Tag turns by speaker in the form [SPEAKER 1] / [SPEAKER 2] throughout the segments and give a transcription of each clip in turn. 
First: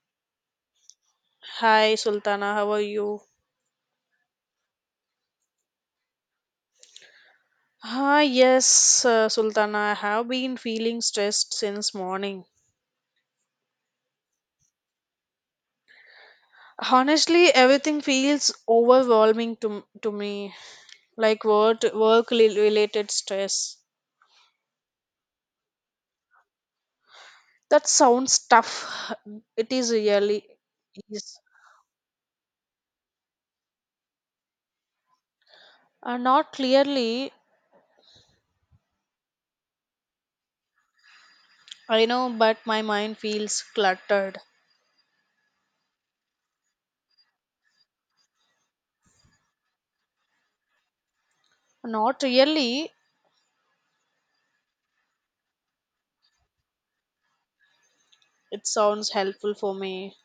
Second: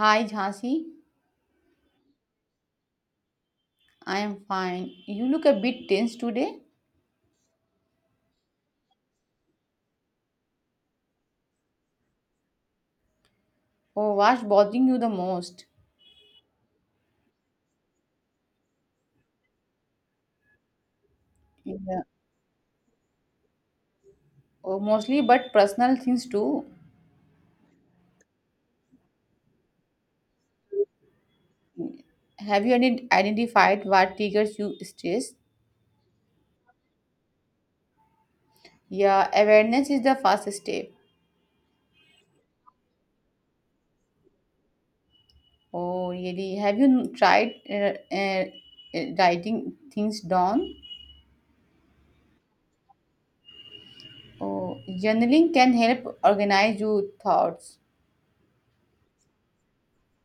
[SPEAKER 1] Hi Jhansi,
[SPEAKER 2] Hi Sultana, how are you?
[SPEAKER 1] I am fine. You look a bit tense today.
[SPEAKER 2] Yes, Sultana, I have been feeling stressed since morning.
[SPEAKER 1] Oh, what's bothering you the most?
[SPEAKER 2] Honestly, everything feels overwhelming to me, like work,
[SPEAKER 1] Yeah.
[SPEAKER 2] work rel- related stress.
[SPEAKER 1] Oh, mostly, but personal things too.
[SPEAKER 2] That sounds tough. It is really is.
[SPEAKER 1] Have you identified what triggers you stress?
[SPEAKER 2] Not clearly.
[SPEAKER 1] Yeah, awareness is the first step.
[SPEAKER 2] I know, but my mind feels cluttered.
[SPEAKER 1] Oh, really? Have you tried writing things down?
[SPEAKER 2] Not really.
[SPEAKER 1] Oh, journaling can help organize your thoughts.
[SPEAKER 2] It sounds helpful for me.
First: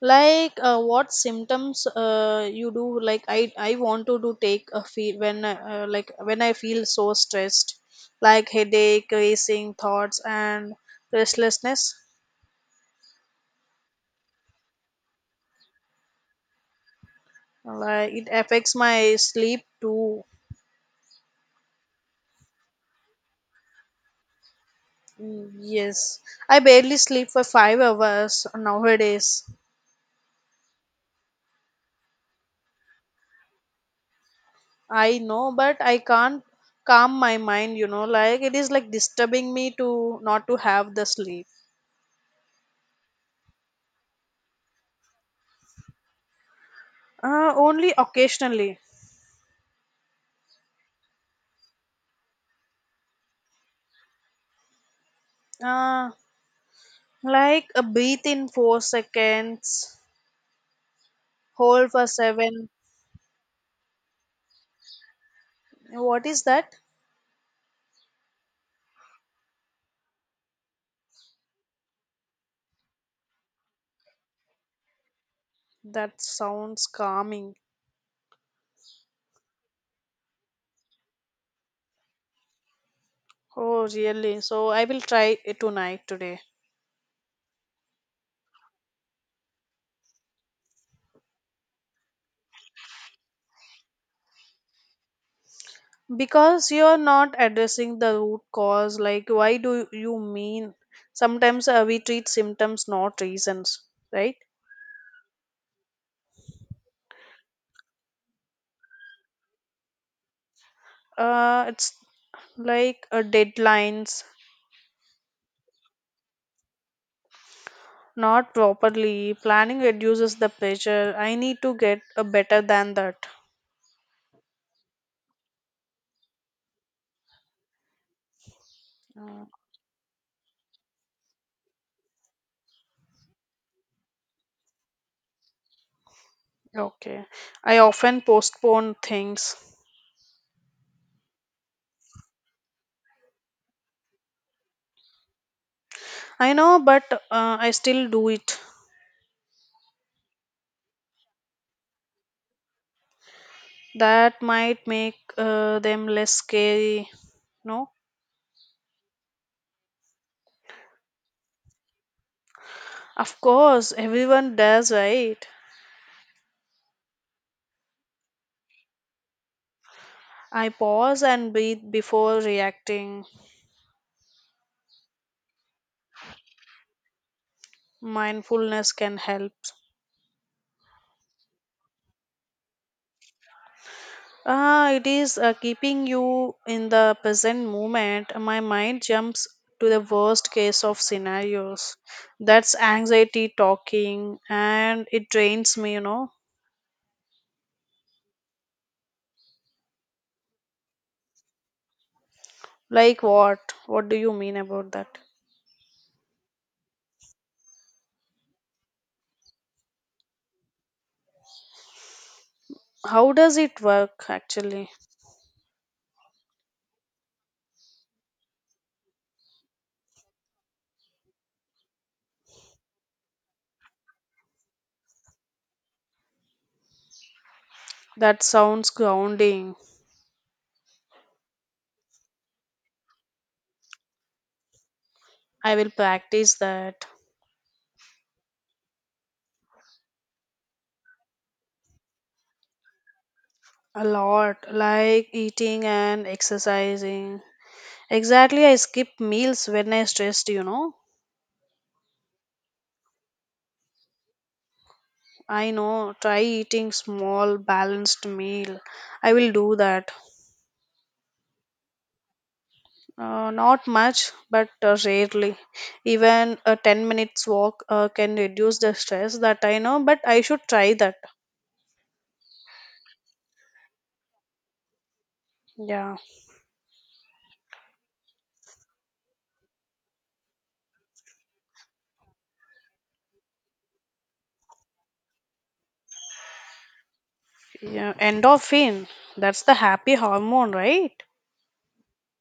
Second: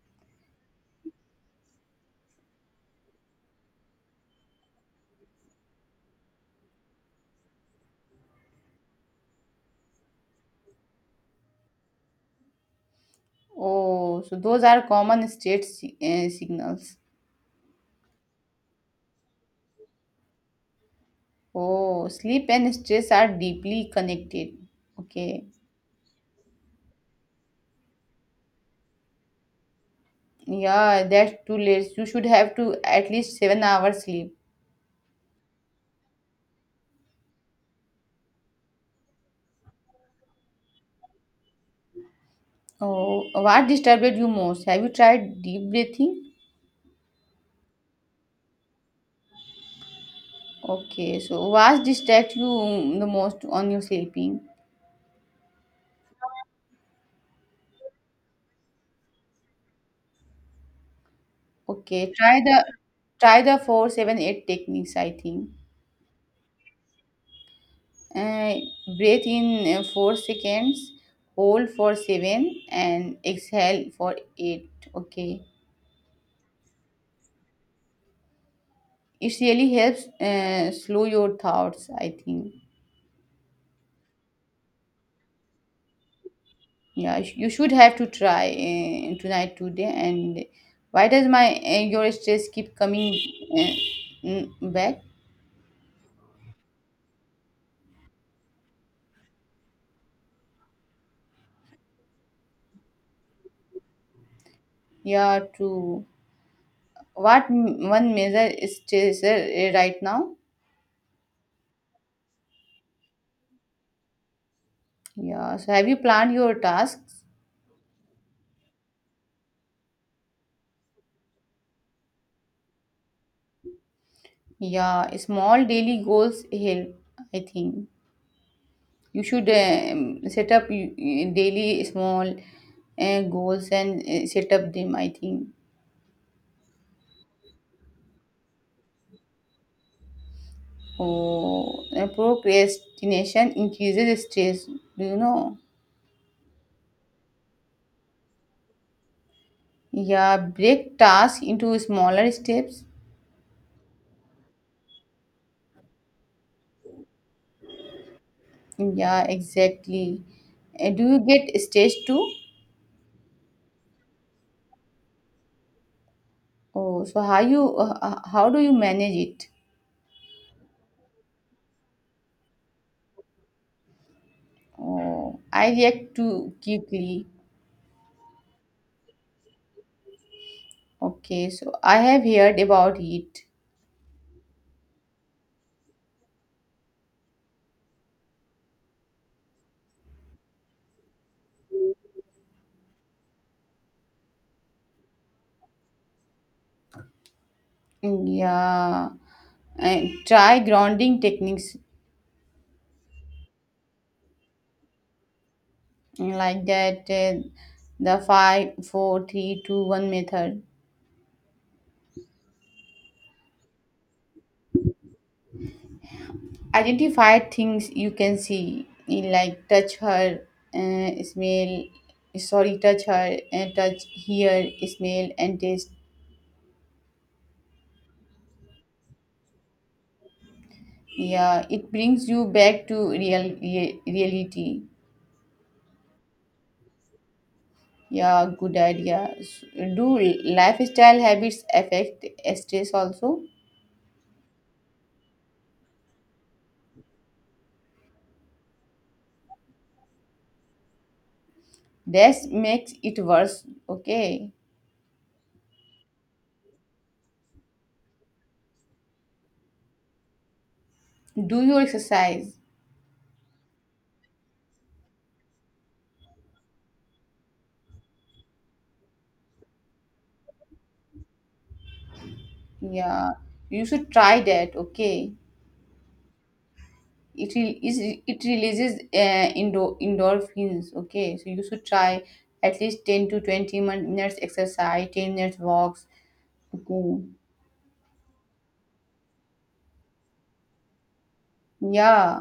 [SPEAKER 2] Like what symptoms you do? Like I want to do take a feel when like when I feel so stressed, like headache, racing thoughts, and restlessness.
[SPEAKER 1] Oh, so those are common signals.
[SPEAKER 2] Like it affects my sleep too.
[SPEAKER 1] Oh, sleep and stress are deeply connected. Okay.
[SPEAKER 2] Yes, I barely sleep for 5 hours nowadays.
[SPEAKER 1] Yeah, that's too late. You should have to at least 7 hours sleep.
[SPEAKER 2] I know, but I can't calm my mind. You know, like it is like disturbing me to not to have the sleep.
[SPEAKER 1] Oh, what disturbed you most? Have you tried deep breathing?
[SPEAKER 2] Only occasionally.
[SPEAKER 1] Okay, so what distract you the most on your sleeping?
[SPEAKER 2] Uh, like a breathe in 4 seconds, hold for
[SPEAKER 1] Okay,
[SPEAKER 2] 7.
[SPEAKER 1] try the 4-7-8 techniques, I think.
[SPEAKER 2] What is that?
[SPEAKER 1] Uh, Breathe in 4 seconds, hold for seven, and exhale for 8. Okay.
[SPEAKER 2] That sounds calming.
[SPEAKER 1] It really helps slow your thoughts, I think.
[SPEAKER 2] Oh, really? So I will try it tonight today.
[SPEAKER 1] Yeah, you should have to try tonight today. And why does my your stress keep coming uh, back.
[SPEAKER 2] Because you're not addressing the root cause, like why do you mean? Sometimes we treat symptoms, not reasons, right?
[SPEAKER 1] Yeah, one major stressor right now.
[SPEAKER 2] It's like deadlines.
[SPEAKER 1] Yeah, so have you planned your tasks?
[SPEAKER 2] Not properly. Planning reduces the pressure. I need to get a better than that.
[SPEAKER 1] Yeah, small daily goals help, I think. You
[SPEAKER 2] Mm.
[SPEAKER 1] should set up daily small goals and set up them, I think.
[SPEAKER 2] Okay. I often postpone things.
[SPEAKER 1] Oh, procrastination increases stress. Do you know?
[SPEAKER 2] I know, but I still do it.
[SPEAKER 1] Yeah, break tasks into smaller steps.
[SPEAKER 2] That might make them less scary. No?
[SPEAKER 1] Yeah, exactly. Do you get stage two?
[SPEAKER 2] Of course, everyone does, right?
[SPEAKER 1] Oh, so how do you manage it?
[SPEAKER 2] I pause and breathe before reacting.
[SPEAKER 1] Oh, I react too quickly.
[SPEAKER 2] Mindfulness can help.
[SPEAKER 1] Okay, so I have heard about it.
[SPEAKER 2] It is keeping you in the present moment. My mind jumps to the worst case of scenarios. That's anxiety talking, and it drains me, you know.
[SPEAKER 1] Yeah, and try grounding techniques
[SPEAKER 2] Like what? What do you mean about that?
[SPEAKER 1] like that. The five, four, three, two, one method.
[SPEAKER 2] How does it work actually?
[SPEAKER 1] Identify things you can see in, like, uh, smell touch, her touch, hear, smell and taste.
[SPEAKER 2] That sounds grounding.
[SPEAKER 1] Yeah, it brings you back to reality.
[SPEAKER 2] I will practice that
[SPEAKER 1] Yeah, good idea, do lifestyle habits affect stress also.
[SPEAKER 2] a lot, like eating and exercising. Exactly, I skip meals when I stressed, you know.
[SPEAKER 1] That makes it worse. Okay,
[SPEAKER 2] I know, try eating small balanced meal. I will do that.
[SPEAKER 1] do your exercise.
[SPEAKER 2] Not much, but rarely. Even a 10 minutes walk can reduce the stress that I know, but I should try that.
[SPEAKER 1] Yeah, you should try that. Okay,
[SPEAKER 2] Yeah.
[SPEAKER 1] is it releases endorphins. Okay, so you should try at least 10 to 20 minutes exercise, 10 minutes walks. Okay.
[SPEAKER 2] Yeah, endorphin. That's the happy hormone, right?
[SPEAKER 1] Yeah.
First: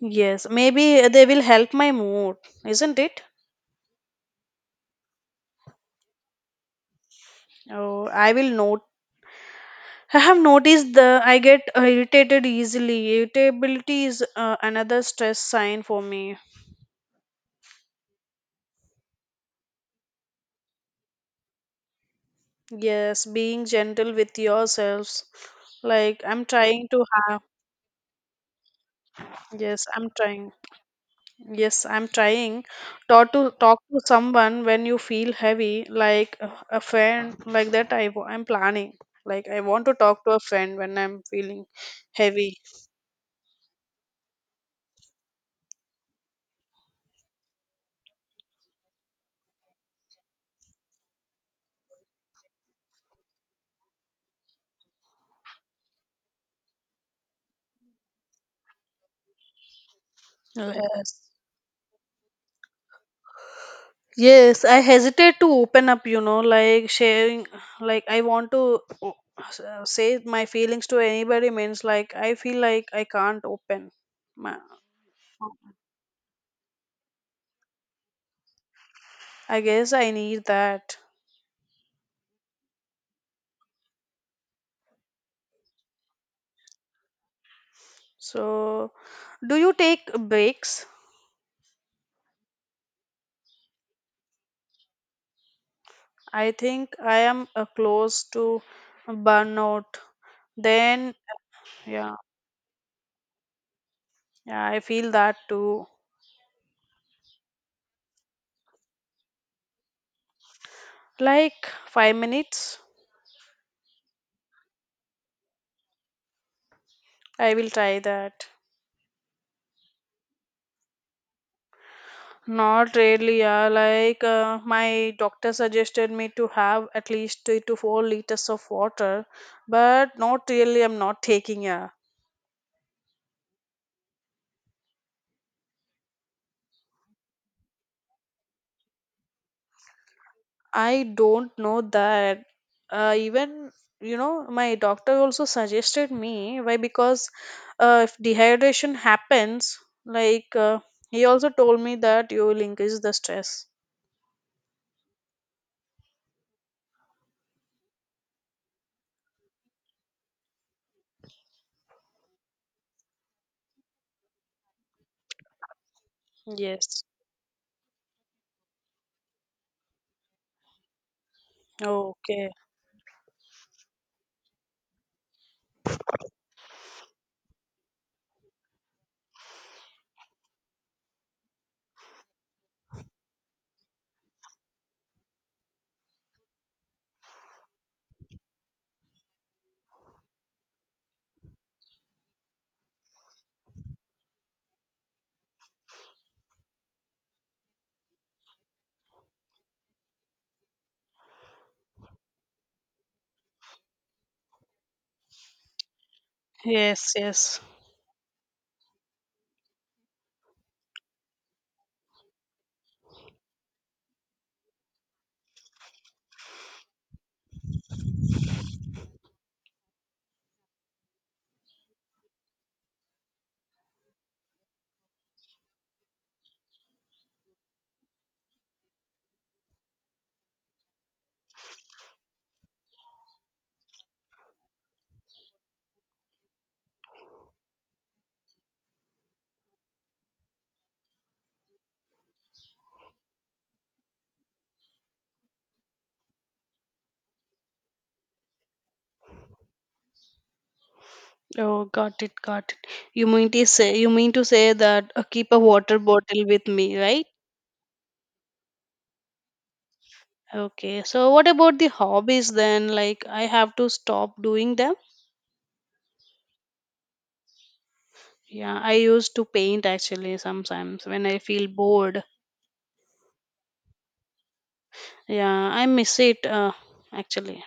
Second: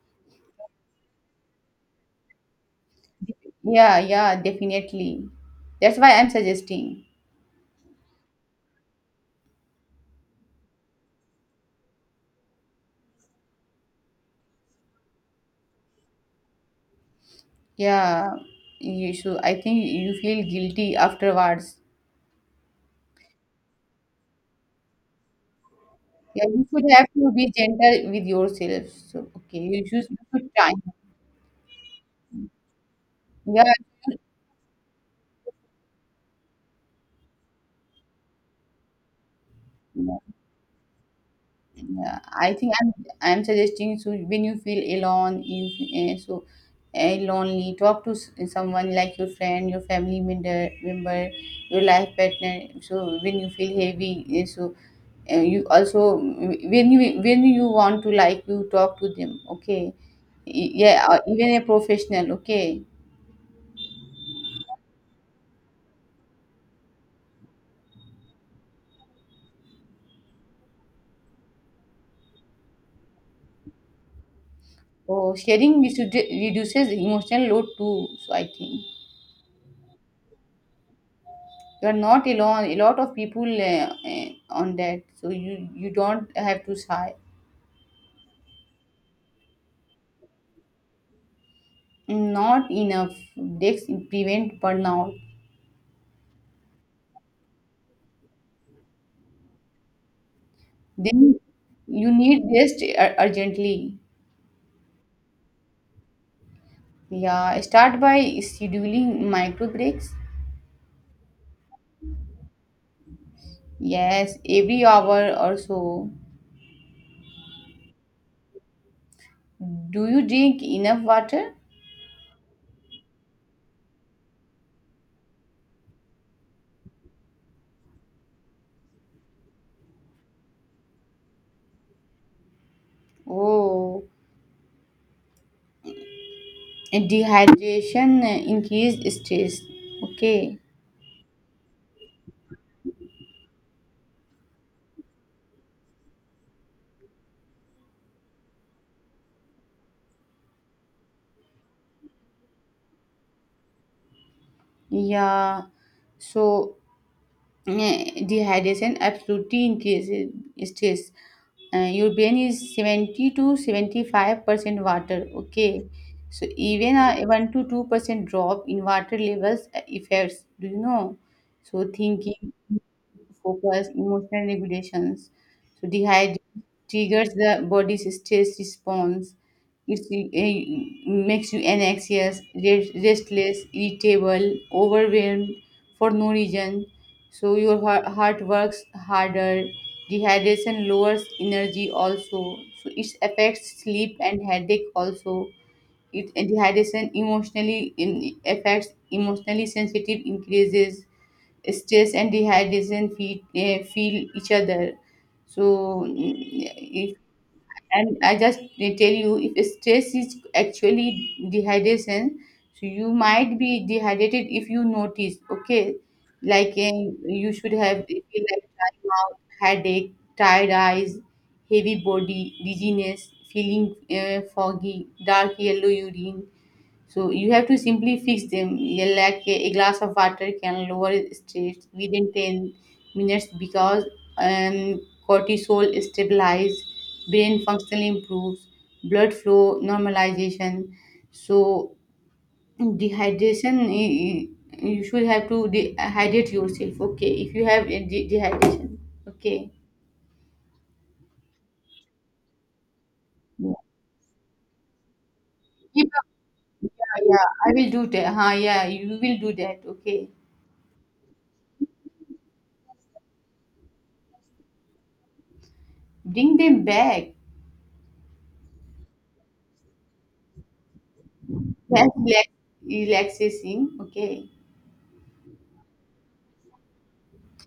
[SPEAKER 2] Yes, maybe they will help my mood, isn't it?
[SPEAKER 1] Yeah, yeah, definitely. That's why I'm suggesting.
[SPEAKER 2] Oh, I will note. I have noticed the I get irritated easily. Irritability is another stress sign for me.
[SPEAKER 1] Yeah, you should, I think, you feel guilty afterwards.
[SPEAKER 2] Yes, being gentle with yourselves. Like I'm
[SPEAKER 1] Yeah, you
[SPEAKER 2] trying
[SPEAKER 1] should
[SPEAKER 2] to
[SPEAKER 1] have to
[SPEAKER 2] have
[SPEAKER 1] be gentle with yourself. So okay,
[SPEAKER 2] yes, I'm
[SPEAKER 1] you should
[SPEAKER 2] trying.
[SPEAKER 1] try.
[SPEAKER 2] Yes, I'm trying. Talk to
[SPEAKER 1] Yeah.
[SPEAKER 2] talk to someone when you feel heavy, like a friend, like that I'm planning. Like I want to talk to a friend when I'm feeling
[SPEAKER 1] Yeah,
[SPEAKER 2] heavy.
[SPEAKER 1] I think I'm suggesting so when you feel alone, you so lonely, talk to someone like your friend, your family member, your life partner. So when you feel heavy, you also when you want to, like, you talk to them. Okay, yeah,
[SPEAKER 2] Yes.
[SPEAKER 1] or even a professional. Okay,
[SPEAKER 2] Yes, I hesitate to open up, you know, like sharing, like I want to say my feelings to anybody means like I feel like I can't open. My
[SPEAKER 1] oh, sharing reduces emotional load too, so I think.
[SPEAKER 2] I guess I need that.
[SPEAKER 1] You're not alone, a lot of people on that, so you don't have to sigh.
[SPEAKER 2] So, do you take breaks?
[SPEAKER 1] Not enough. This prevent burnout.
[SPEAKER 2] I think I am close to burnout. Then,
[SPEAKER 1] Then you
[SPEAKER 2] yeah,
[SPEAKER 1] need rest urgently.
[SPEAKER 2] yeah, I feel that too.
[SPEAKER 1] Yeah, start by scheduling micro breaks,
[SPEAKER 2] Like 5 minutes,
[SPEAKER 1] yes, every hour or so.
[SPEAKER 2] I will try that.
[SPEAKER 1] Do you drink enough water?
[SPEAKER 2] Not really, yeah. Like my doctor suggested me to have at least 3 to 4 liters of water, but not really. I'm not taking, yeah.
[SPEAKER 1] Oh, and dehydration increase stress. Okay.
[SPEAKER 2] I don't know that. Even you know, my doctor also suggested me why because if dehydration happens, like uh, he also told me that you will increase the stress.
[SPEAKER 1] Yeah, so Uh, dehydration absolutely increases stress. Your brain is 70 to 75% water. Okay, so even
[SPEAKER 2] Yes.
[SPEAKER 1] a 1 to 2% drop in water levels affects, do you know? So
[SPEAKER 2] Okay.
[SPEAKER 1] thinking, focus, emotional regulations. So dehydration triggers the body's stress response. It makes you anxious, restless, irritable, overwhelmed for no reason. So your heart works harder. Dehydration lowers energy also, so it affects sleep and headache also. It and dehydration affects emotionally sensitive increases stress, and dehydration feel each other. So
[SPEAKER 2] Yes. Yes.
[SPEAKER 1] and I just tell you, if stress is actually dehydration, so you might be dehydrated if you notice. Okay, like you should have feel like dry mouth, headache, tired eyes, heavy body, dizziness, feeling foggy, dark yellow urine. So you have to simply fix them. Yeah, like a glass of water can lower stress within 10 minutes because um, cortisol stabilizes, brain function improves, blood flow normalization. So dehydration, you should have to dehydrate yourself. Okay, if you have a dehydration, okay.
[SPEAKER 2] Oh, got it. Got it. You mean to
[SPEAKER 1] Yeah,
[SPEAKER 2] say you mean to say that keep a water
[SPEAKER 1] keep up.
[SPEAKER 2] bottle with
[SPEAKER 1] Yeah,
[SPEAKER 2] me, right?
[SPEAKER 1] yeah. I will do that. Huh, yeah, you will do that. Okay.
[SPEAKER 2] Okay. So what about the hobbies then? Like I have to stop doing that.
[SPEAKER 1] Bring them back.
[SPEAKER 2] Yeah, I used to paint actually sometimes when I feel
[SPEAKER 1] Yes,
[SPEAKER 2] bored.
[SPEAKER 1] relaxation. Okay.
[SPEAKER 2] Yeah, I miss it actually.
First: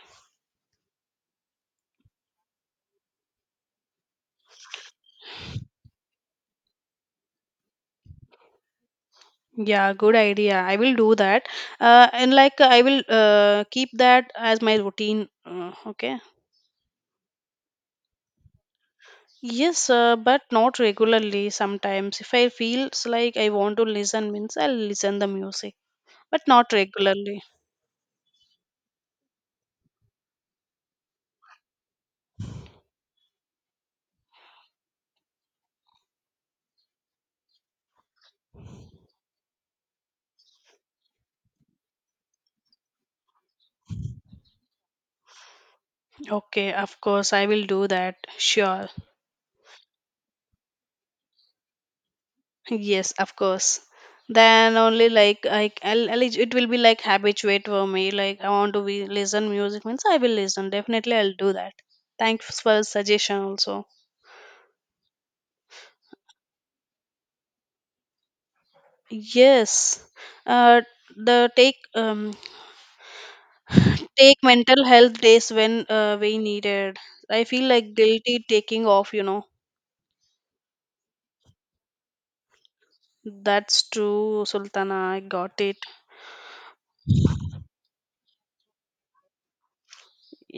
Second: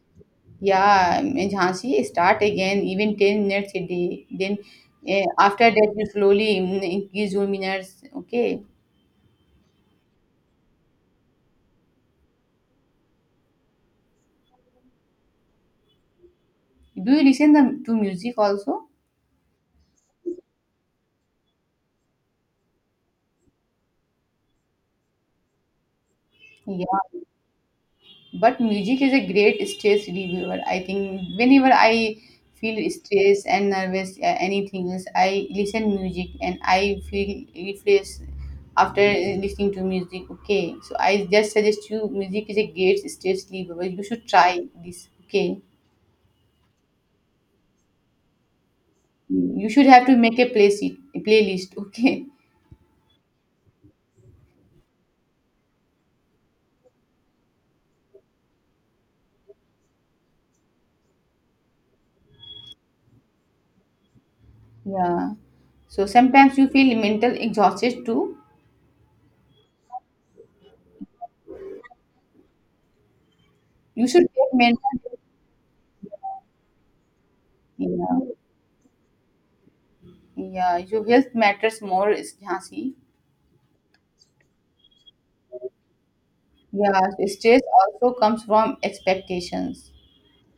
[SPEAKER 1] Yeah, in Jhansi, start again, even 10 minutes a day. Then after that, you slowly increase your minutes. Okay.
[SPEAKER 2] Yeah, good idea. I will do that. And like I will keep that as my routine. Okay.
[SPEAKER 1] Do you to music also?
[SPEAKER 2] Yes, but not regularly. Sometimes, if I feels like I want to listen, means I'll listen the music, but not
[SPEAKER 1] Yeah.
[SPEAKER 2] regularly.
[SPEAKER 1] But music is a great stress reliever, I think. Whenever I feel stressed and nervous, anything else, I listen music and I feel refreshed after listening to music. Okay, so I just suggest you, music is a great stress reliever. You should try this, okay?
[SPEAKER 2] Okay, of course I will do that. Sure.
[SPEAKER 1] You should have to make a playlist, okay?
[SPEAKER 2] Yes, of course. Then only like it will be like habituate for me. Like I want to be listen music means I will listen. Definitely I'll do that. Thanks for suggestion also.
[SPEAKER 1] Yeah, so sometimes you feel mental exhausted too.
[SPEAKER 2] Yes. Uh the take
[SPEAKER 1] You should
[SPEAKER 2] take
[SPEAKER 1] get mental.
[SPEAKER 2] mental health days when we needed. I feel like
[SPEAKER 1] Yeah.
[SPEAKER 2] guilty taking off, you know.
[SPEAKER 1] Yeah, your health matters more, is Jhansi.
[SPEAKER 2] That's true, Sultana. I got it.
[SPEAKER 1] Yeah, so stress also comes from expectations.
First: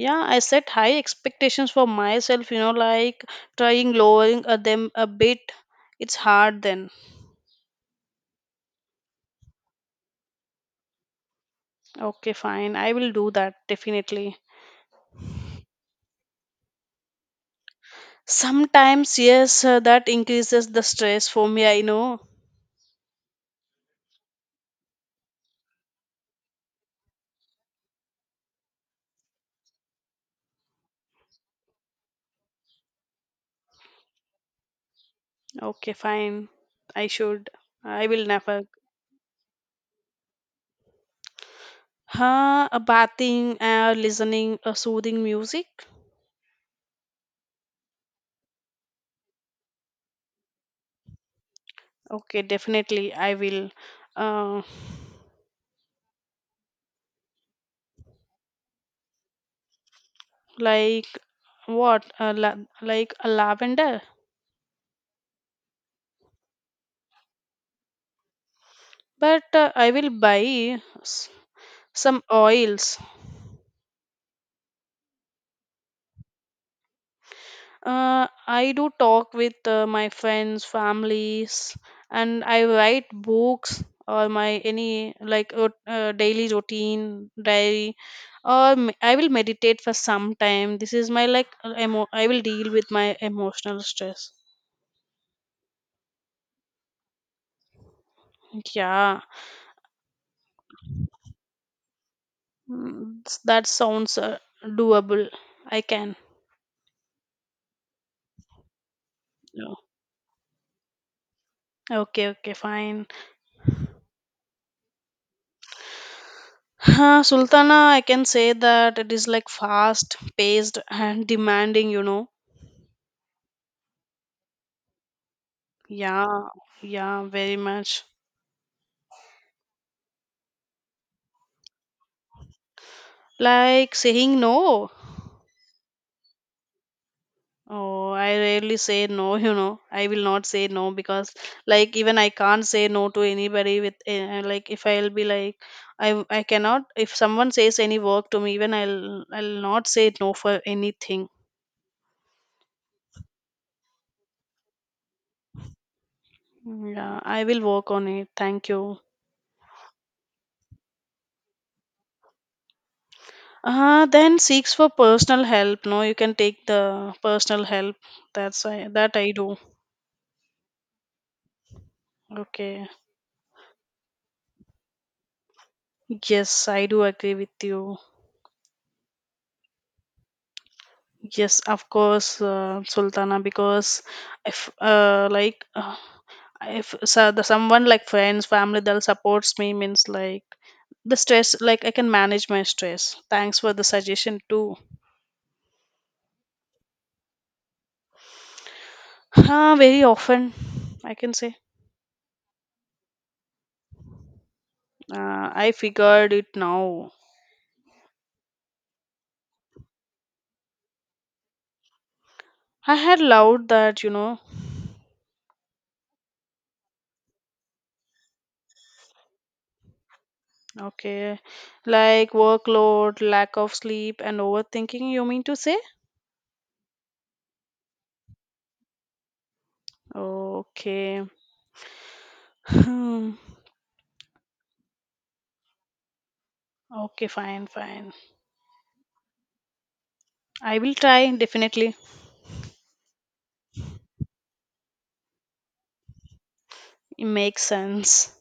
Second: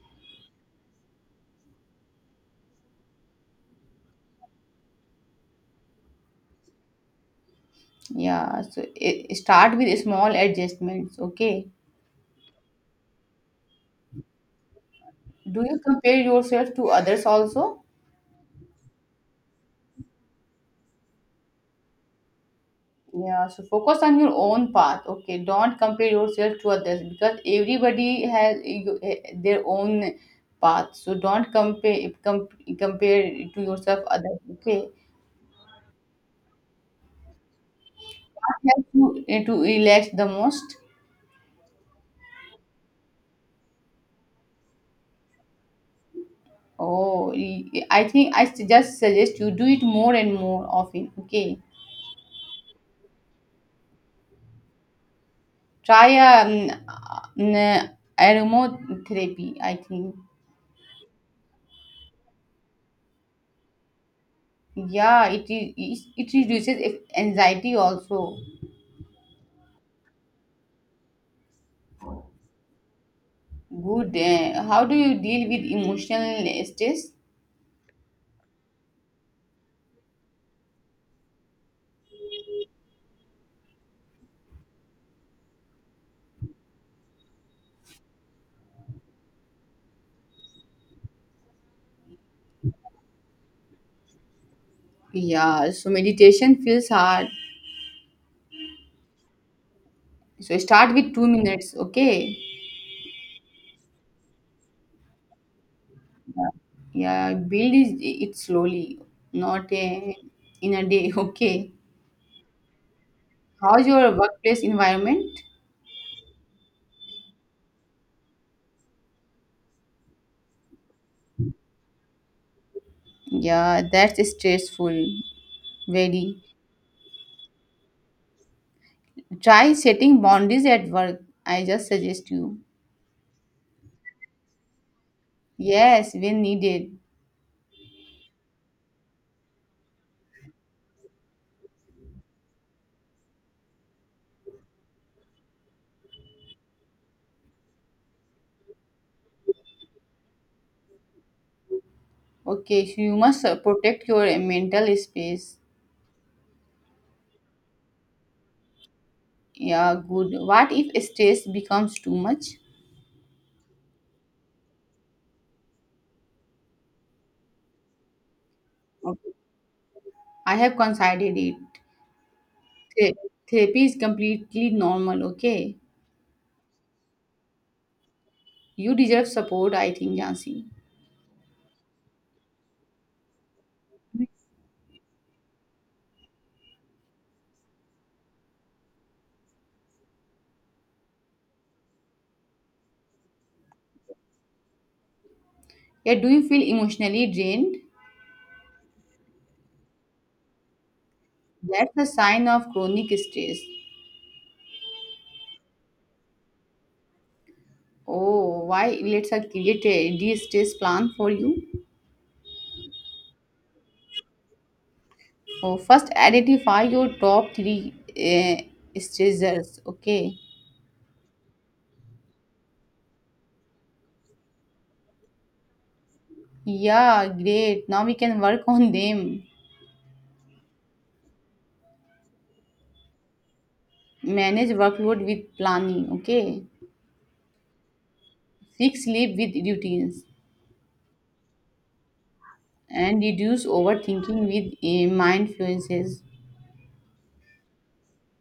[SPEAKER 2] Yeah, I set high expectations for myself, you know, like trying lowering them a bit. It's hard then.
[SPEAKER 1] Yeah, so it, start with small adjustments. Okay.
[SPEAKER 2] Okay, fine, I will do that definitely.
[SPEAKER 1] Do you compare yourself to others also?
[SPEAKER 2] Sometimes yes, that increases the stress for me, I know.
[SPEAKER 1] Yeah, so focus on your own path. Okay, don't compare yourself to others, because everybody has their own path. So don't compare to yourself others. Okay,
[SPEAKER 2] Okay, fine. I should. I will never.
[SPEAKER 1] help you to relax the most.
[SPEAKER 2] A bathing, listening a soothing music.
[SPEAKER 1] Oh, I think I just suggest you do it more and more often. Okay.
[SPEAKER 2] Okay, definitely I will. uh,
[SPEAKER 1] Try an aromatherapy, I think.
[SPEAKER 2] like what a la- like a lavender.
[SPEAKER 1] Yeah, it reduces anxiety also.
[SPEAKER 2] But I will buy some oils.
[SPEAKER 1] Good. How do you deal with emotional stress?
[SPEAKER 2] I do talk with my friends, families, and I write books or my any like daily routine diary or I will meditate for some time. This is my like I will deal with my emotional stress.
[SPEAKER 1] Yeah, so meditation feels hard.
[SPEAKER 2] Yeah.
[SPEAKER 1] So start with 2 minutes, okay?
[SPEAKER 2] That sounds doable. I can.
[SPEAKER 1] Yeah, yeah build it slowly, not
[SPEAKER 2] No.
[SPEAKER 1] in a day, okay?
[SPEAKER 2] Okay, okay, fine.
[SPEAKER 1] How's your workplace environment?
[SPEAKER 2] Sultana, I can say that it is like fast paced and demanding, you know.
[SPEAKER 1] Yeah, that's stressful, very.
[SPEAKER 2] Yeah, yeah, very much.
[SPEAKER 1] Try setting boundaries at work. I just suggest you.
[SPEAKER 2] Like saying no.
[SPEAKER 1] Yes, when needed.
[SPEAKER 2] Oh, I rarely say no, you know. I will not say no because, like, even I can't say no to anybody with, like, if I'll be like, I cannot, if someone says any work to me, even I'll not say no for anything.
[SPEAKER 1] Okay, so you must protect your mental space.
[SPEAKER 2] Yeah, I will work on it. Thank you.
[SPEAKER 1] Yeah, good. What if stress becomes too much?
[SPEAKER 2] Then seeks for personal help. No, you can take the personal help. That's I
[SPEAKER 1] Okay.
[SPEAKER 2] do.
[SPEAKER 1] I have considered it.
[SPEAKER 2] Okay.
[SPEAKER 1] Thera- Therapy is completely normal, okay?
[SPEAKER 2] Yes, I do agree with you.
[SPEAKER 1] You deserve support, I think, Jansi.
[SPEAKER 2] Yes, of course, Sultana. Because if uh, like uh, if so the someone like friends, family that supports me means like the stress. Like I can manage my stress. Thanks for the suggestion too.
[SPEAKER 1] Yeah, do you feel emotionally drained?
[SPEAKER 2] Very often, I can say.
[SPEAKER 1] That's a sign of chronic stress.
[SPEAKER 2] I figured it now.
[SPEAKER 1] Oh, why? Let's create a de stress plan for you.
[SPEAKER 2] I had loved that, you know.
[SPEAKER 1] Oh, first identify your top three stressors. Okay.
[SPEAKER 2] Okay. Like workload, lack of sleep, and overthinking, you mean to say?
[SPEAKER 1] Yeah, great. Now we can work on them.
[SPEAKER 2] Okay. Hmm.
[SPEAKER 1] Manage workload with planning. Okay.
[SPEAKER 2] Okay, fine, fine.
[SPEAKER 1] Fix sleep with routines
[SPEAKER 2] I will try, definitely.
[SPEAKER 1] and reduce overthinking with mindfulness.
[SPEAKER 2] It makes sense.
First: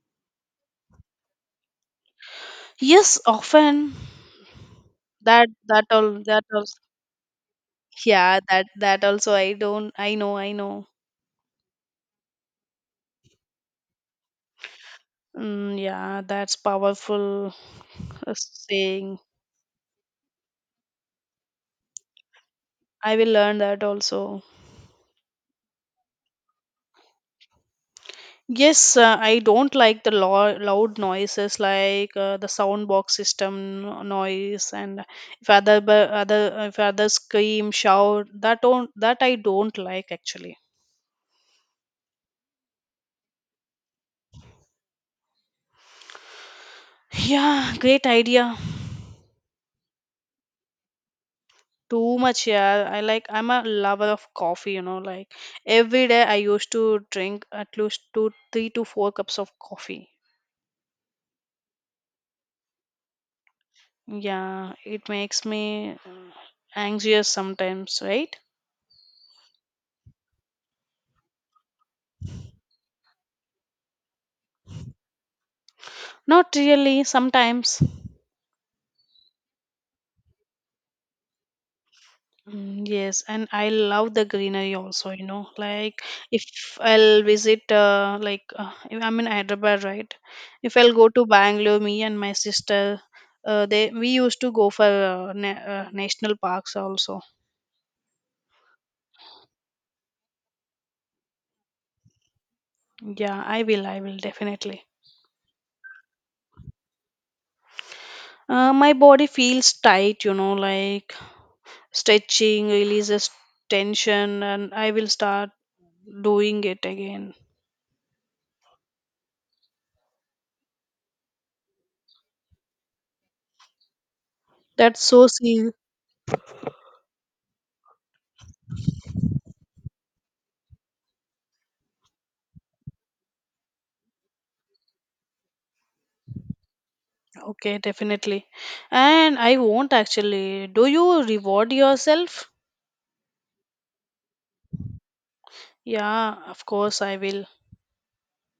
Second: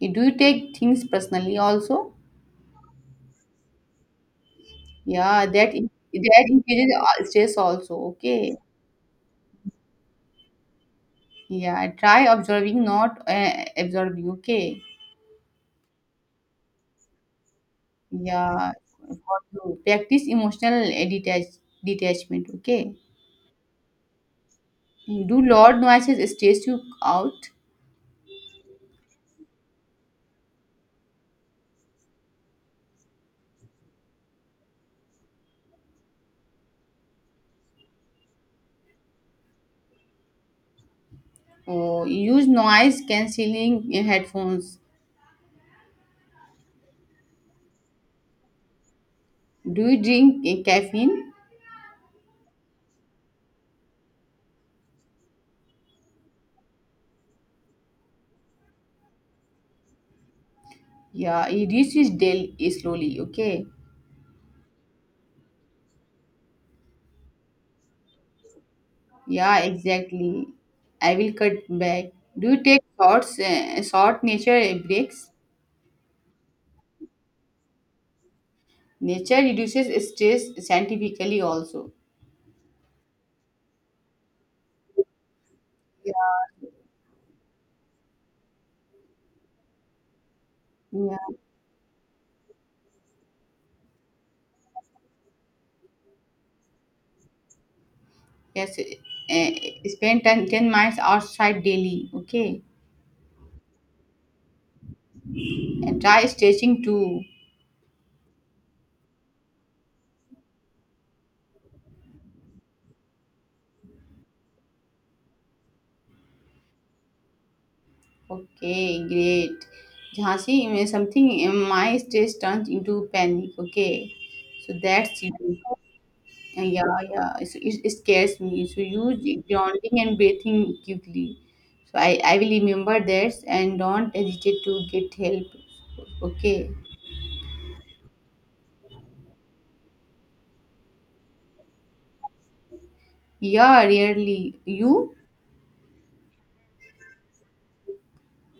[SPEAKER 1] Do you take things personally also?
[SPEAKER 2] Yes, often.
[SPEAKER 1] Yeah,
[SPEAKER 2] that that all that
[SPEAKER 1] that
[SPEAKER 2] also
[SPEAKER 1] increases stress also.
[SPEAKER 2] yeah,
[SPEAKER 1] Okay.
[SPEAKER 2] that that also I don't I know, I know.
[SPEAKER 1] Yeah, try observing, not absorbing. Okay.
[SPEAKER 2] Yeah, that's powerful
[SPEAKER 1] Yeah,
[SPEAKER 2] saying.
[SPEAKER 1] got to practice emotional detachment. Okay,
[SPEAKER 2] I will learn that also.
[SPEAKER 1] do loud noises stress you out?
[SPEAKER 2] Yes, I don't like the loud noises like the sound box system noise, and if other bu- other if others scream, shout, that don't that I don't like actually.
[SPEAKER 1] Or use noise cancelling headphones.
[SPEAKER 2] Yeah, great idea.
[SPEAKER 1] Do you drink caffeine?
[SPEAKER 2] Too much, yeah. I like I'm a lover of coffee, you know. Like every day, I used to drink at least two, 3 to 4 cups of coffee.
[SPEAKER 1] Yeah, it reduces daily slowly. Okay,
[SPEAKER 2] Yeah, it makes me anxious sometimes, right?
[SPEAKER 1] yeah, exactly. I will cut back. Do you take short nature breaks?
[SPEAKER 2] Not really, sometimes.
[SPEAKER 1] Nature reduces stress scientifically also.
[SPEAKER 2] Yes, and I love the greenery also, you know. Like
[SPEAKER 1] Yeah,
[SPEAKER 2] if I'll visit if I'm in Hyderabad, right? If I'll go to
[SPEAKER 1] yeah.
[SPEAKER 2] Bangalore, me and my sister, they we used to go for na national parks also.
[SPEAKER 1] Yes, spend 10 minutes outside daily. Okay,
[SPEAKER 2] Yeah, I will definitely.
[SPEAKER 1] and try stretching too.
[SPEAKER 2] My body feels tight, you know, like stretching releases tension, and I will start doing it again.
[SPEAKER 1] Okay, great. Jhansi, something in my stress turns into panic. Okay, so
[SPEAKER 2] That's
[SPEAKER 1] that's
[SPEAKER 2] so
[SPEAKER 1] it.
[SPEAKER 2] serious.
[SPEAKER 1] Yeah, it, it scares me. So use grounding and breathing quickly. So I will remember this and don't hesitate to get help. Okay.
[SPEAKER 2] Okay, definitely. And I won't actually. Do you reward yourself?
[SPEAKER 1] Yeah, really. You?
[SPEAKER 2] Yeah, of course I will.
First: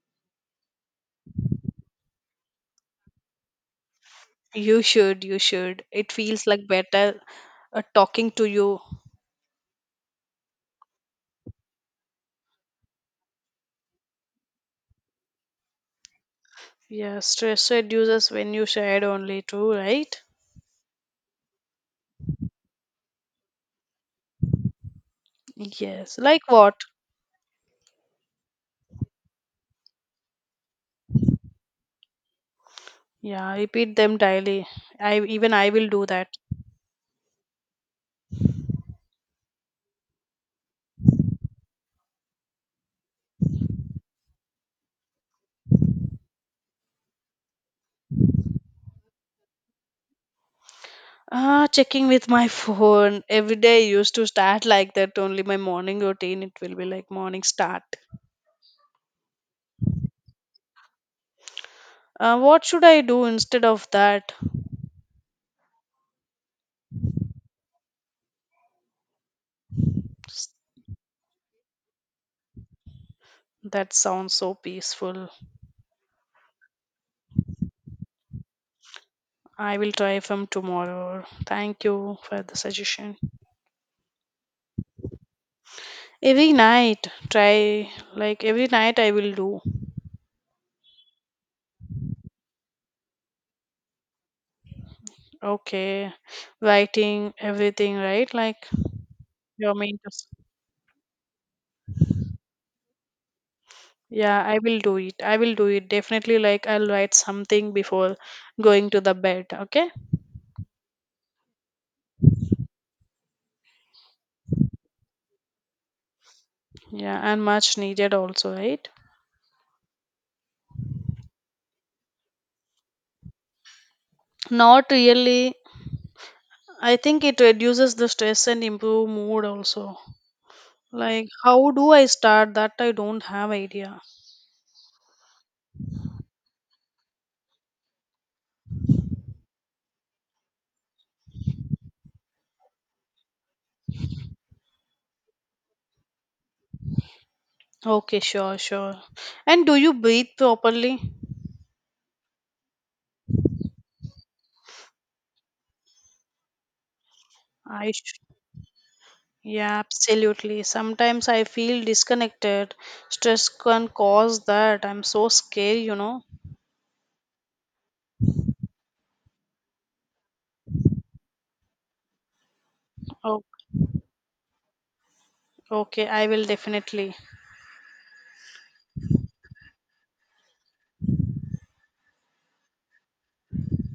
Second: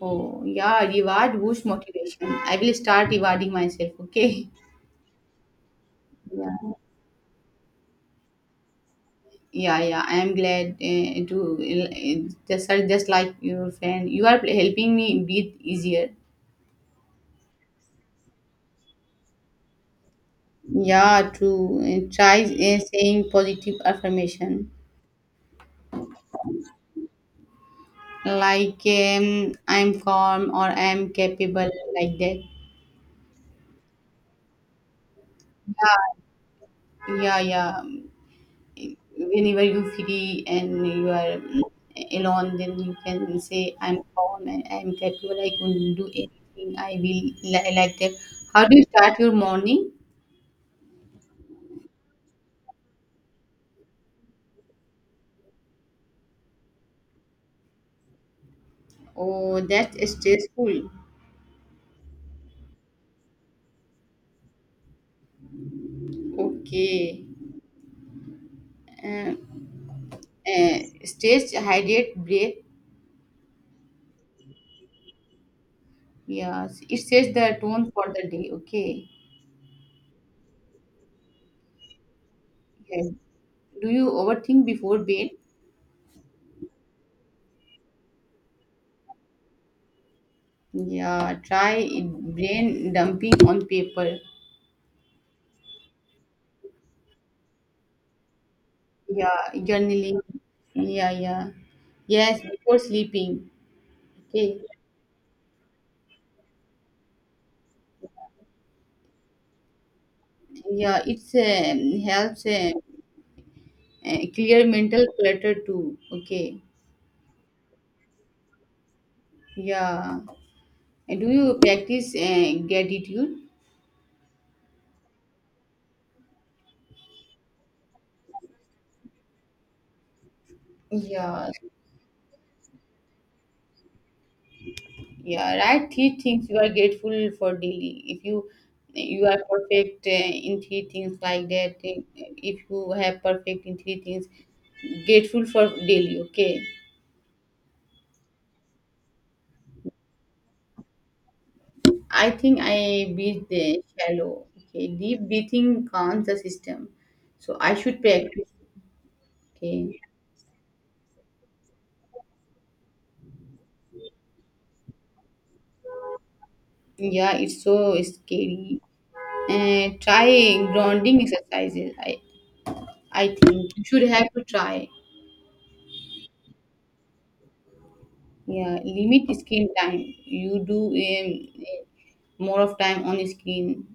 [SPEAKER 1] Oh, yeah, reward boosts motivation. I will start rewarding myself, okay?
[SPEAKER 2] You should, you should. It feels
[SPEAKER 1] Yeah,
[SPEAKER 2] like better talking to you.
[SPEAKER 1] yeah. I am glad to just like your friend. You are helping me breathe easier.
[SPEAKER 2] Yeah, stress reduces when you shared only too, right?
[SPEAKER 1] Yeah, true. Try saying positive affirmation
[SPEAKER 2] Yes. Like what?
[SPEAKER 1] like I'm calm or I'm capable, like that.
[SPEAKER 2] Yeah, repeat them daily. I will do
[SPEAKER 1] Yeah,
[SPEAKER 2] that.
[SPEAKER 1] yeah, yeah. Whenever you free and you are alone, then you can say, I'm calm and I'm capable, I can do anything, I will, like that. How do you start your morning?
[SPEAKER 2] Checking with my phone every day used to start like that. Only my morning routine. It will be like morning start.
[SPEAKER 1] Oh, that's stressful.
[SPEAKER 2] What should I do instead of that?
[SPEAKER 1] Okay, uh, uh, stress, hydrate, breath.
[SPEAKER 2] That sounds so peaceful.
[SPEAKER 1] Yes, it sets the tone for the day, okay?
[SPEAKER 2] I will try from tomorrow. Thank you for the
[SPEAKER 1] Yes.
[SPEAKER 2] suggestion.
[SPEAKER 1] Do you overthink before bed?
[SPEAKER 2] Every night, try like every night I will do.
[SPEAKER 1] Yeah, try brain dumping on paper.
[SPEAKER 2] Okay, writing everything, right? Like
[SPEAKER 1] Yeah,
[SPEAKER 2] your main
[SPEAKER 1] journaling.
[SPEAKER 2] task.
[SPEAKER 1] Yeah, yeah. Yes, before sleeping.
[SPEAKER 2] Yeah, I
[SPEAKER 1] Okay.
[SPEAKER 2] will do it. I will do it definitely. Like I'll write something before going to the bed. Okay.
[SPEAKER 1] Yeah, it's helps, clear mental clutter too. Okay.
[SPEAKER 2] Yeah, and much needed also, right?
[SPEAKER 1] Yeah. And do you practice gratitude?
[SPEAKER 2] Not really. I think it reduces the stress and improve mood also. Like,
[SPEAKER 1] Yeah.
[SPEAKER 2] how do I start that? I don't have idea.
[SPEAKER 1] Yeah. Write three things you are grateful for daily. If you you are perfect in three things, like that. If you have perfect in three things, grateful for daily. Okay.
[SPEAKER 2] Okay, sure, sure. And do you breathe properly?
[SPEAKER 1] I think I breathe the shallow. Okay, deep breathing calms the system. So I
[SPEAKER 2] I
[SPEAKER 1] should
[SPEAKER 2] sh-
[SPEAKER 1] practice.
[SPEAKER 2] yeah,
[SPEAKER 1] Okay,
[SPEAKER 2] absolutely. Sometimes I feel disconnected. Stress can cause that. I'm so scared, you know.
[SPEAKER 1] yeah, it's so scary. And try grounding exercises. I
[SPEAKER 2] Oh,
[SPEAKER 1] think you should have to try.
[SPEAKER 2] okay, I will definitely.
[SPEAKER 1] Yeah, limit screen time. You do more of time on screen.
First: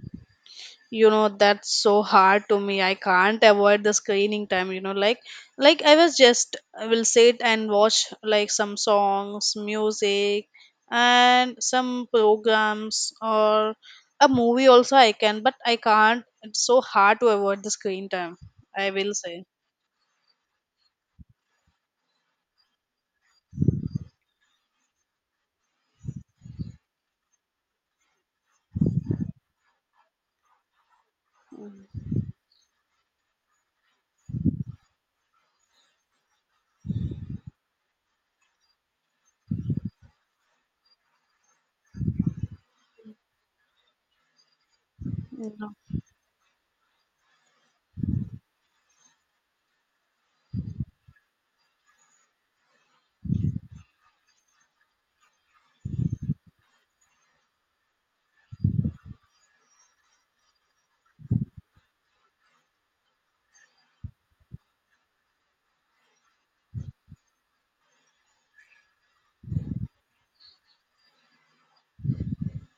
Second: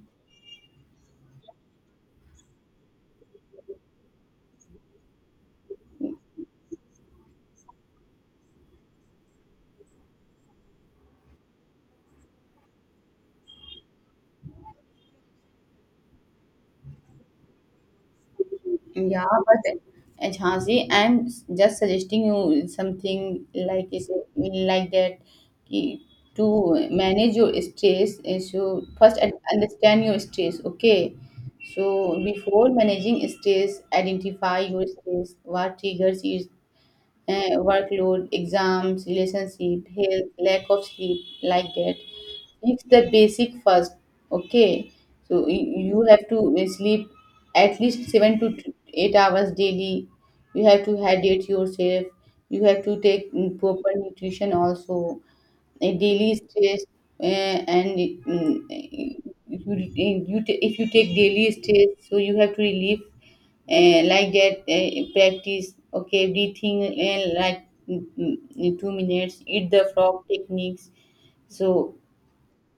[SPEAKER 2] You know, that's so hard to me. I can't avoid the screening time, you know, like I was just I will sit and watch like some songs, music and some programs or a movie also I can, but I can't. It's so hard to avoid the screen time, I will
[SPEAKER 1] Yeah,
[SPEAKER 2] say.
[SPEAKER 1] but Jhansi, I'm just suggesting you something like is like that, ki- to manage your stress. Is you first understand your stress, okay? So before managing stress, identify your stress. What triggers is workload, exams, relationship, health, lack of sleep, like that. It's the basic first, okay. So
[SPEAKER 2] Yeah,
[SPEAKER 1] you have to sleep at least 7 to 8 hours daily. You have to hydrate yourself. You have to take proper nutrition also. A daily stress, uh, and mm, if you take daily stress, so you have to relieve, like that, practice, okay? Breathing, like, 2 minutes, eat the frog techniques. So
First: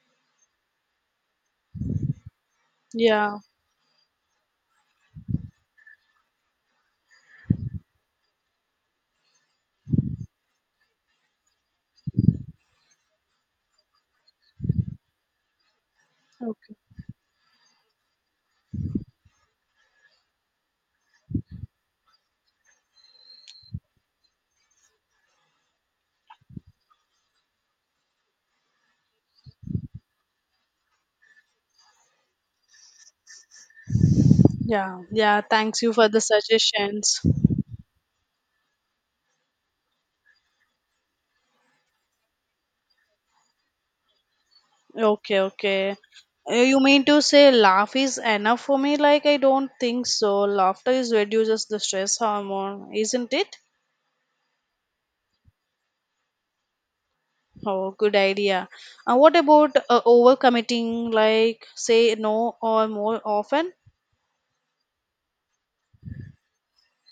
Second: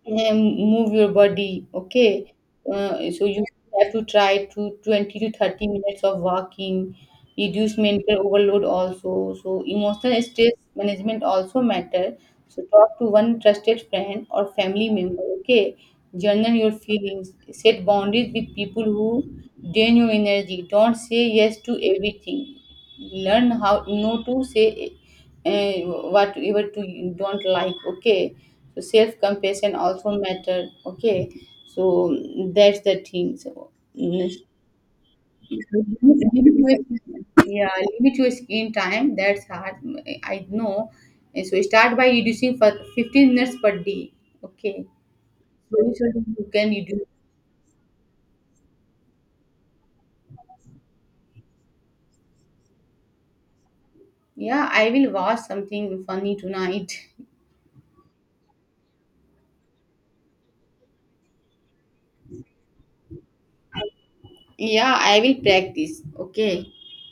[SPEAKER 1] and move your body, okay. So
[SPEAKER 2] yeah,
[SPEAKER 1] you have to try to 20 to 30 minutes of walking. Reduce mental overload also, so emotional stress management also matter. So talk to one trusted friend or family member, okay. Journal your
[SPEAKER 2] okay.
[SPEAKER 1] feelings. Set boundaries with people who drain your energy. Don't say yes to everything. Learn how no to say uh, whatever to you don't like, okay. So self compassion also matter, okay. So that's the thing. So mm,
[SPEAKER 2] Yeah, yeah, thanks you for the
[SPEAKER 1] limit your
[SPEAKER 2] suggestions.
[SPEAKER 1] yeah, limit your screen time. That's hard. I know. And so start by reducing for 15 minutes per day, okay.
[SPEAKER 2] Okay,
[SPEAKER 1] Slowly
[SPEAKER 2] okay.
[SPEAKER 1] slowly you can
[SPEAKER 2] You mean
[SPEAKER 1] reduce.
[SPEAKER 2] to say laugh is enough for me? Like, I don't think so. Laughter is reduces the stress hormone, isn't it?
[SPEAKER 1] Yeah, I will watch something funny tonight.
[SPEAKER 2] Oh, good idea. What about overcommitting? Like, say no or more often?
[SPEAKER 1] Yeah, I will practice, okay.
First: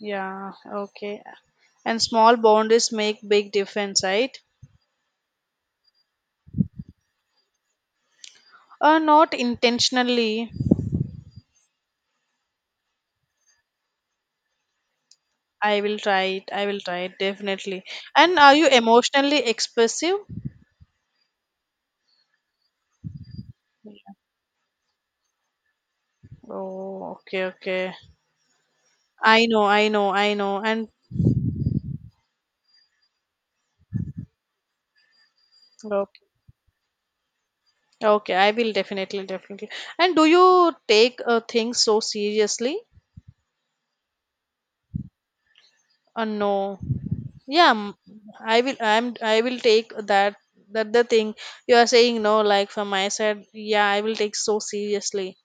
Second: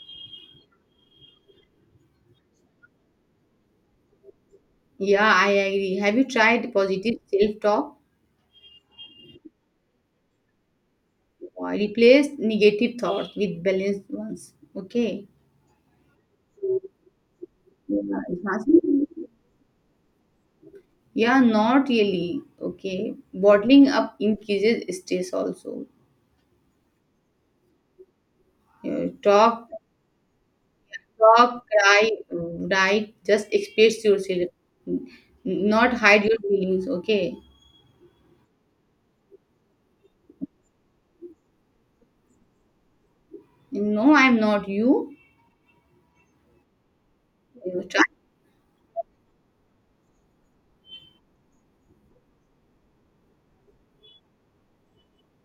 [SPEAKER 2] Yeah, okay. And small boundaries make big difference, right?
[SPEAKER 1] Yeah, I agree. Have you tried positive self talk?
[SPEAKER 2] Not intentionally.
[SPEAKER 1] Replace negative thoughts with balanced ones, okay.
[SPEAKER 2] I will try it. I will try it definitely.
[SPEAKER 1] Yeah,
[SPEAKER 2] And
[SPEAKER 1] it
[SPEAKER 2] are you emotionally expressive?
[SPEAKER 1] Yeah, not really. Okay. Bottling up increases stress also.
[SPEAKER 2] Oh, okay, okay.
[SPEAKER 1] Yeah,
[SPEAKER 2] I know,
[SPEAKER 1] talk,
[SPEAKER 2] I know, I know. And
[SPEAKER 1] talk, cry, write, just express yourself. N- Not hide
[SPEAKER 2] okay,
[SPEAKER 1] your feelings, okay?
[SPEAKER 2] okay, I will definitely, definitely. And do you take things so seriously?
[SPEAKER 1] No, I'm not you.
[SPEAKER 2] No. Yeah,
[SPEAKER 1] You
[SPEAKER 2] m-
[SPEAKER 1] Try,
[SPEAKER 2] I will. I'm. I will take that. That the thing you are saying. No, like from my side, yeah, I will take so seriously.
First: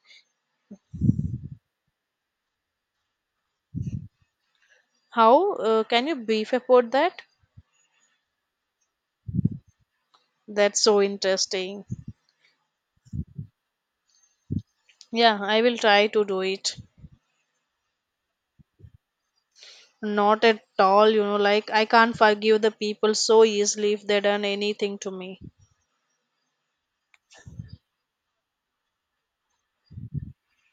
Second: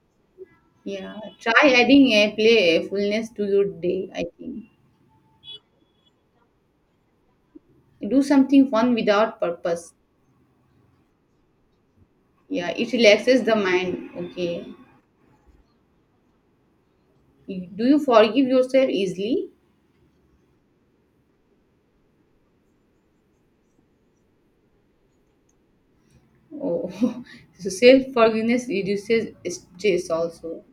[SPEAKER 1] yeah, try adding a playfulness to your day, I think.
[SPEAKER 2] How can you brief about that?
[SPEAKER 1] Do something fun without purpose.
[SPEAKER 2] That's so interesting.
[SPEAKER 1] Yeah, it relaxes the mind, okay?
[SPEAKER 2] Yeah, I will try to do it.
[SPEAKER 1] Do you forgive yourself easily?
[SPEAKER 2] Not at all, you know, like I can't forgive the people so easily if they done anything to me.
[SPEAKER 1] Oh, so self forgiveness reduces stress also.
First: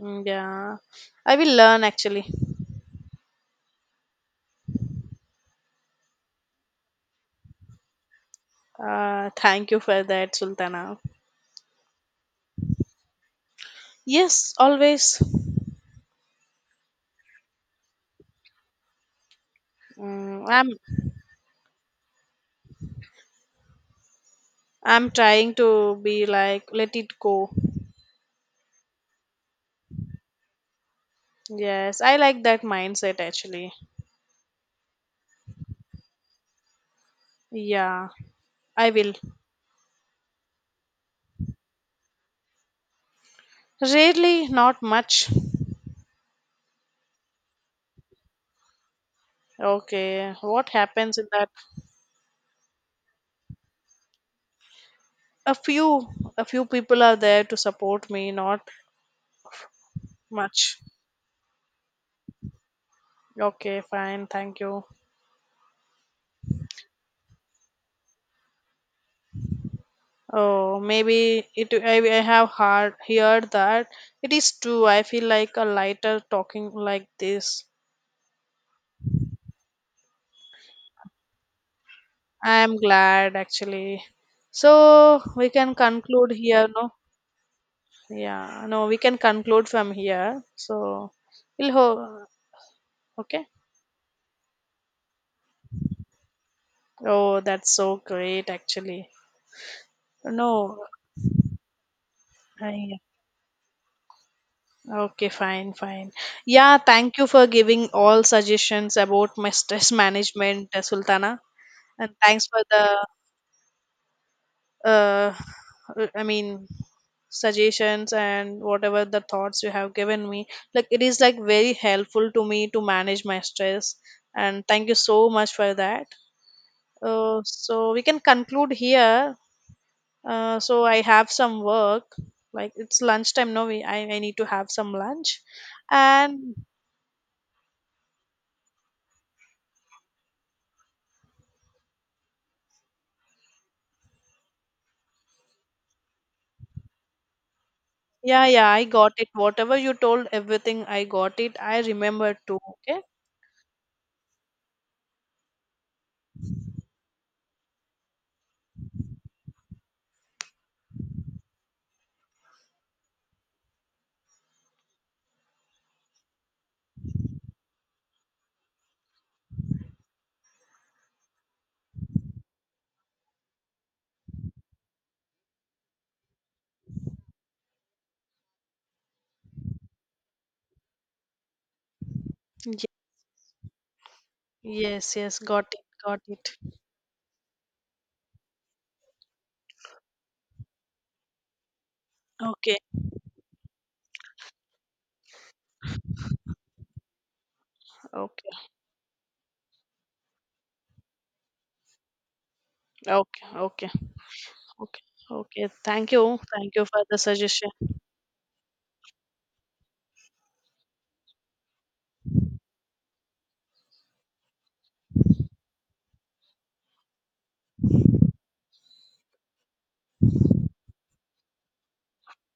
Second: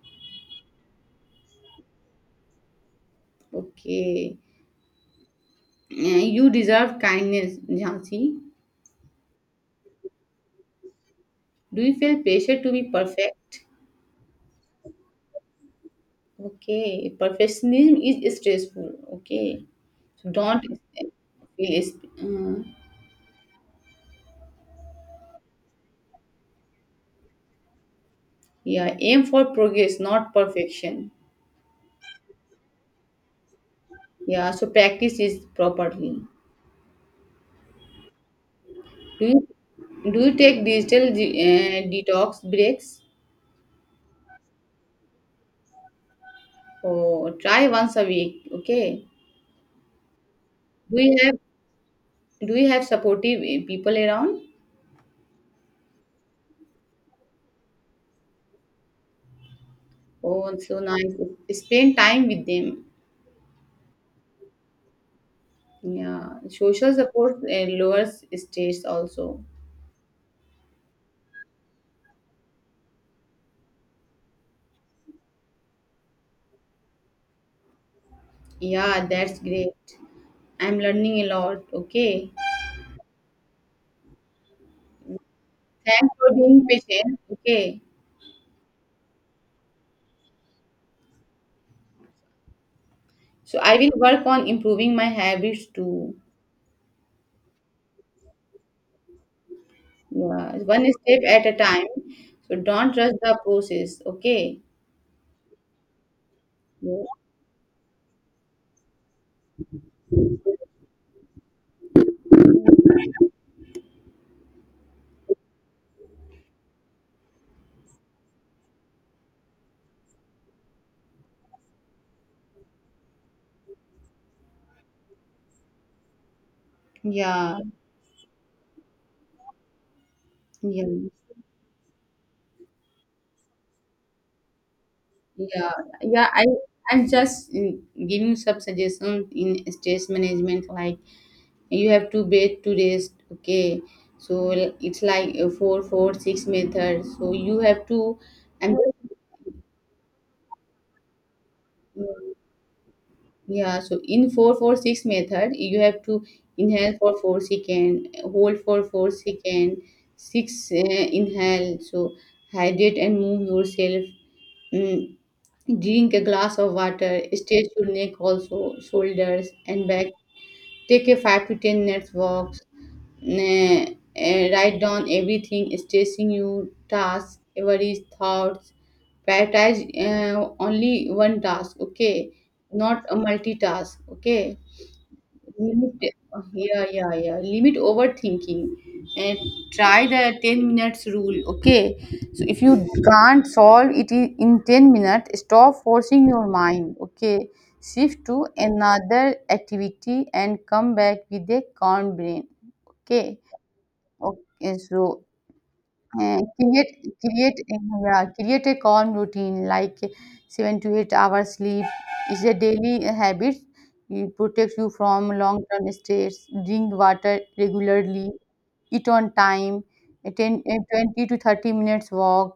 [SPEAKER 2] Yeah, I will learn actually.
[SPEAKER 1] Okay. Uh, You deserve kindness, Jhansi.
[SPEAKER 2] Thank you for that, Sultana.
[SPEAKER 1] Do you feel pressure to be perfect?
[SPEAKER 2] Yes, always.
[SPEAKER 1] Okay. Perfectionism is stressful. Okay. So
[SPEAKER 2] Mm,
[SPEAKER 1] don't
[SPEAKER 2] I'm
[SPEAKER 1] feel. Uh,
[SPEAKER 2] I'm trying to be like let it go.
[SPEAKER 1] yeah. Aim for progress, not perfection.
[SPEAKER 2] Yes, I like that mindset actually.
[SPEAKER 1] Yeah. So practice this properly.
[SPEAKER 2] Yeah, I will.
[SPEAKER 1] Do you do you take digital detox breaks?
[SPEAKER 2] Rarely, not much.
[SPEAKER 1] Oh, try once a week. Okay.
[SPEAKER 2] Okay, what
[SPEAKER 1] Do you
[SPEAKER 2] happens in
[SPEAKER 1] have
[SPEAKER 2] that?
[SPEAKER 1] Do you have supportive people around?
[SPEAKER 2] A few, a few people are there to support me. Not
[SPEAKER 1] Oh, it's
[SPEAKER 2] much.
[SPEAKER 1] so nice. Spend time with them.
[SPEAKER 2] Okay, fine. Thank you.
[SPEAKER 1] Yeah, social support lowers stress also.
[SPEAKER 2] Oh, maybe it. I have heard that it is true. I feel like a lighter talking like this.
[SPEAKER 1] Yeah, that's great. I'm learning a lot. Okay.
[SPEAKER 2] I am glad actually. So we can
[SPEAKER 1] Thanks
[SPEAKER 2] conclude
[SPEAKER 1] for being
[SPEAKER 2] here. No,
[SPEAKER 1] patient. Okay.
[SPEAKER 2] yeah, no, we can conclude from here. So we'll ho. Okay.
[SPEAKER 1] So I will work on improving my habits too.
[SPEAKER 2] Oh, that's so great actually.
[SPEAKER 1] Yeah,
[SPEAKER 2] No,
[SPEAKER 1] one step at a time. So don't
[SPEAKER 2] I.
[SPEAKER 1] rush the process. Okay.
[SPEAKER 2] Okay, fine, fine. Yeah,
[SPEAKER 1] Yeah.
[SPEAKER 2] thank you for giving all suggestions about my stress management, Sultana, and thanks for the uh, i mean suggestions and whatever the thoughts you have given me, like it is like very helpful to me to manage my stress, and thank you so much for that. uh,
[SPEAKER 1] Yeah.
[SPEAKER 2] so we can conclude here. So
[SPEAKER 1] Yeah.
[SPEAKER 2] I have some work, like it's lunchtime now. I need to have some lunch
[SPEAKER 1] Yeah, yeah. I
[SPEAKER 2] and
[SPEAKER 1] I'm just giving some suggestions in stress management. Like, you have to breathe to rest. Okay, so it's like a 4-4-6 method. So you have to,
[SPEAKER 2] yeah, yeah,
[SPEAKER 1] and,
[SPEAKER 2] I got it. Whatever you told, everything I got it, I
[SPEAKER 1] Mm,
[SPEAKER 2] remember too. Okay.
[SPEAKER 1] yeah. So in 4-4-6 method, you have to inhale for 4 second, hold for 4 second, six, inhale. So hydrate and move yourself. mm, Drink a glass of water, stretch your neck also, shoulders and back. Take a 5 to 10 minutes walk. Write down everything, stressing your tasks, worries, thoughts. Prioritize, only one task, okay? Not a multitask, okay?
[SPEAKER 2] Yes, yes, got it,
[SPEAKER 1] Limit,
[SPEAKER 2] got it.
[SPEAKER 1] yeah, yeah, yeah. Limit overthinking and try the 10 minutes rule. Okay. So if you
[SPEAKER 2] Okay,
[SPEAKER 1] can't solve in 10 minutes, stop forcing your mind. Okay. Shift to
[SPEAKER 2] okay.
[SPEAKER 1] another activity and come back with a calm brain. Okay.
[SPEAKER 2] Okay, okay,
[SPEAKER 1] Okay. So
[SPEAKER 2] okay, okay. Thank you. Thank you
[SPEAKER 1] create
[SPEAKER 2] for the
[SPEAKER 1] create
[SPEAKER 2] suggestion.
[SPEAKER 1] yeah, create a calm routine, like 7 to 8 hours sleep is a daily habit, it protects you from long term stress. Drink water regularly. Eat on time. A a 20 to 30 minutes walk.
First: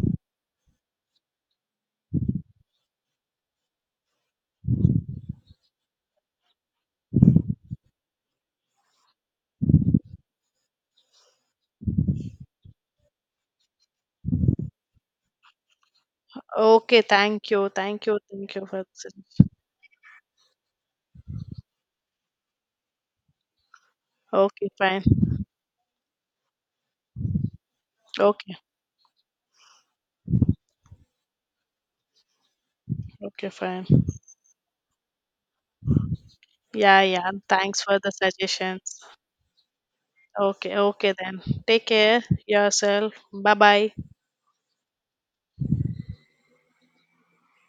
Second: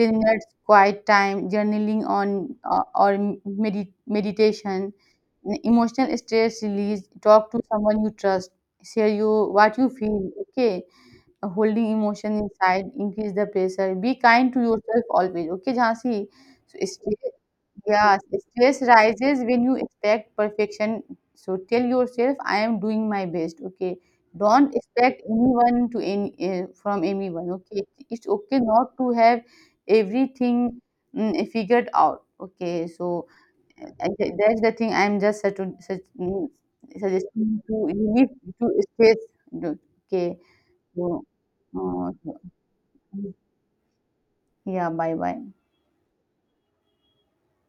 [SPEAKER 1] 10 minutes quiet time journaling on or meditation. Emotional stress release, talk to someone you trust, share you what you feel, okay. Holding emotion inside increase the pressure. Be kind to yourself always. Okay, Jhansi. So
[SPEAKER 2] Okay,
[SPEAKER 1] stress,
[SPEAKER 2] thank you. Thank
[SPEAKER 1] yeah,
[SPEAKER 2] you. Thank you for
[SPEAKER 1] stress
[SPEAKER 2] the
[SPEAKER 1] rises
[SPEAKER 2] suggestion.
[SPEAKER 1] when you expect perfection. So tell yourself, I am doing my best. Okay,
[SPEAKER 2] Okay,
[SPEAKER 1] don't
[SPEAKER 2] fine.
[SPEAKER 1] expect anyone to any from anyone. Okay, it's
[SPEAKER 2] Okay,
[SPEAKER 1] okay not to have everything, figured out. Okay, so
[SPEAKER 2] okay, fine.
[SPEAKER 1] that's the thing. I'm just to
[SPEAKER 2] Yeah, yeah.
[SPEAKER 1] suggesting to
[SPEAKER 2] Thanks for the
[SPEAKER 1] relieve to
[SPEAKER 2] suggestions.
[SPEAKER 1] stress. Okay,
[SPEAKER 2] Okay, okay
[SPEAKER 1] so,
[SPEAKER 2] then. Take
[SPEAKER 1] Uh,
[SPEAKER 2] care
[SPEAKER 1] so-
[SPEAKER 2] yourself. Bye bye.
[SPEAKER 1] yeah, bye bye.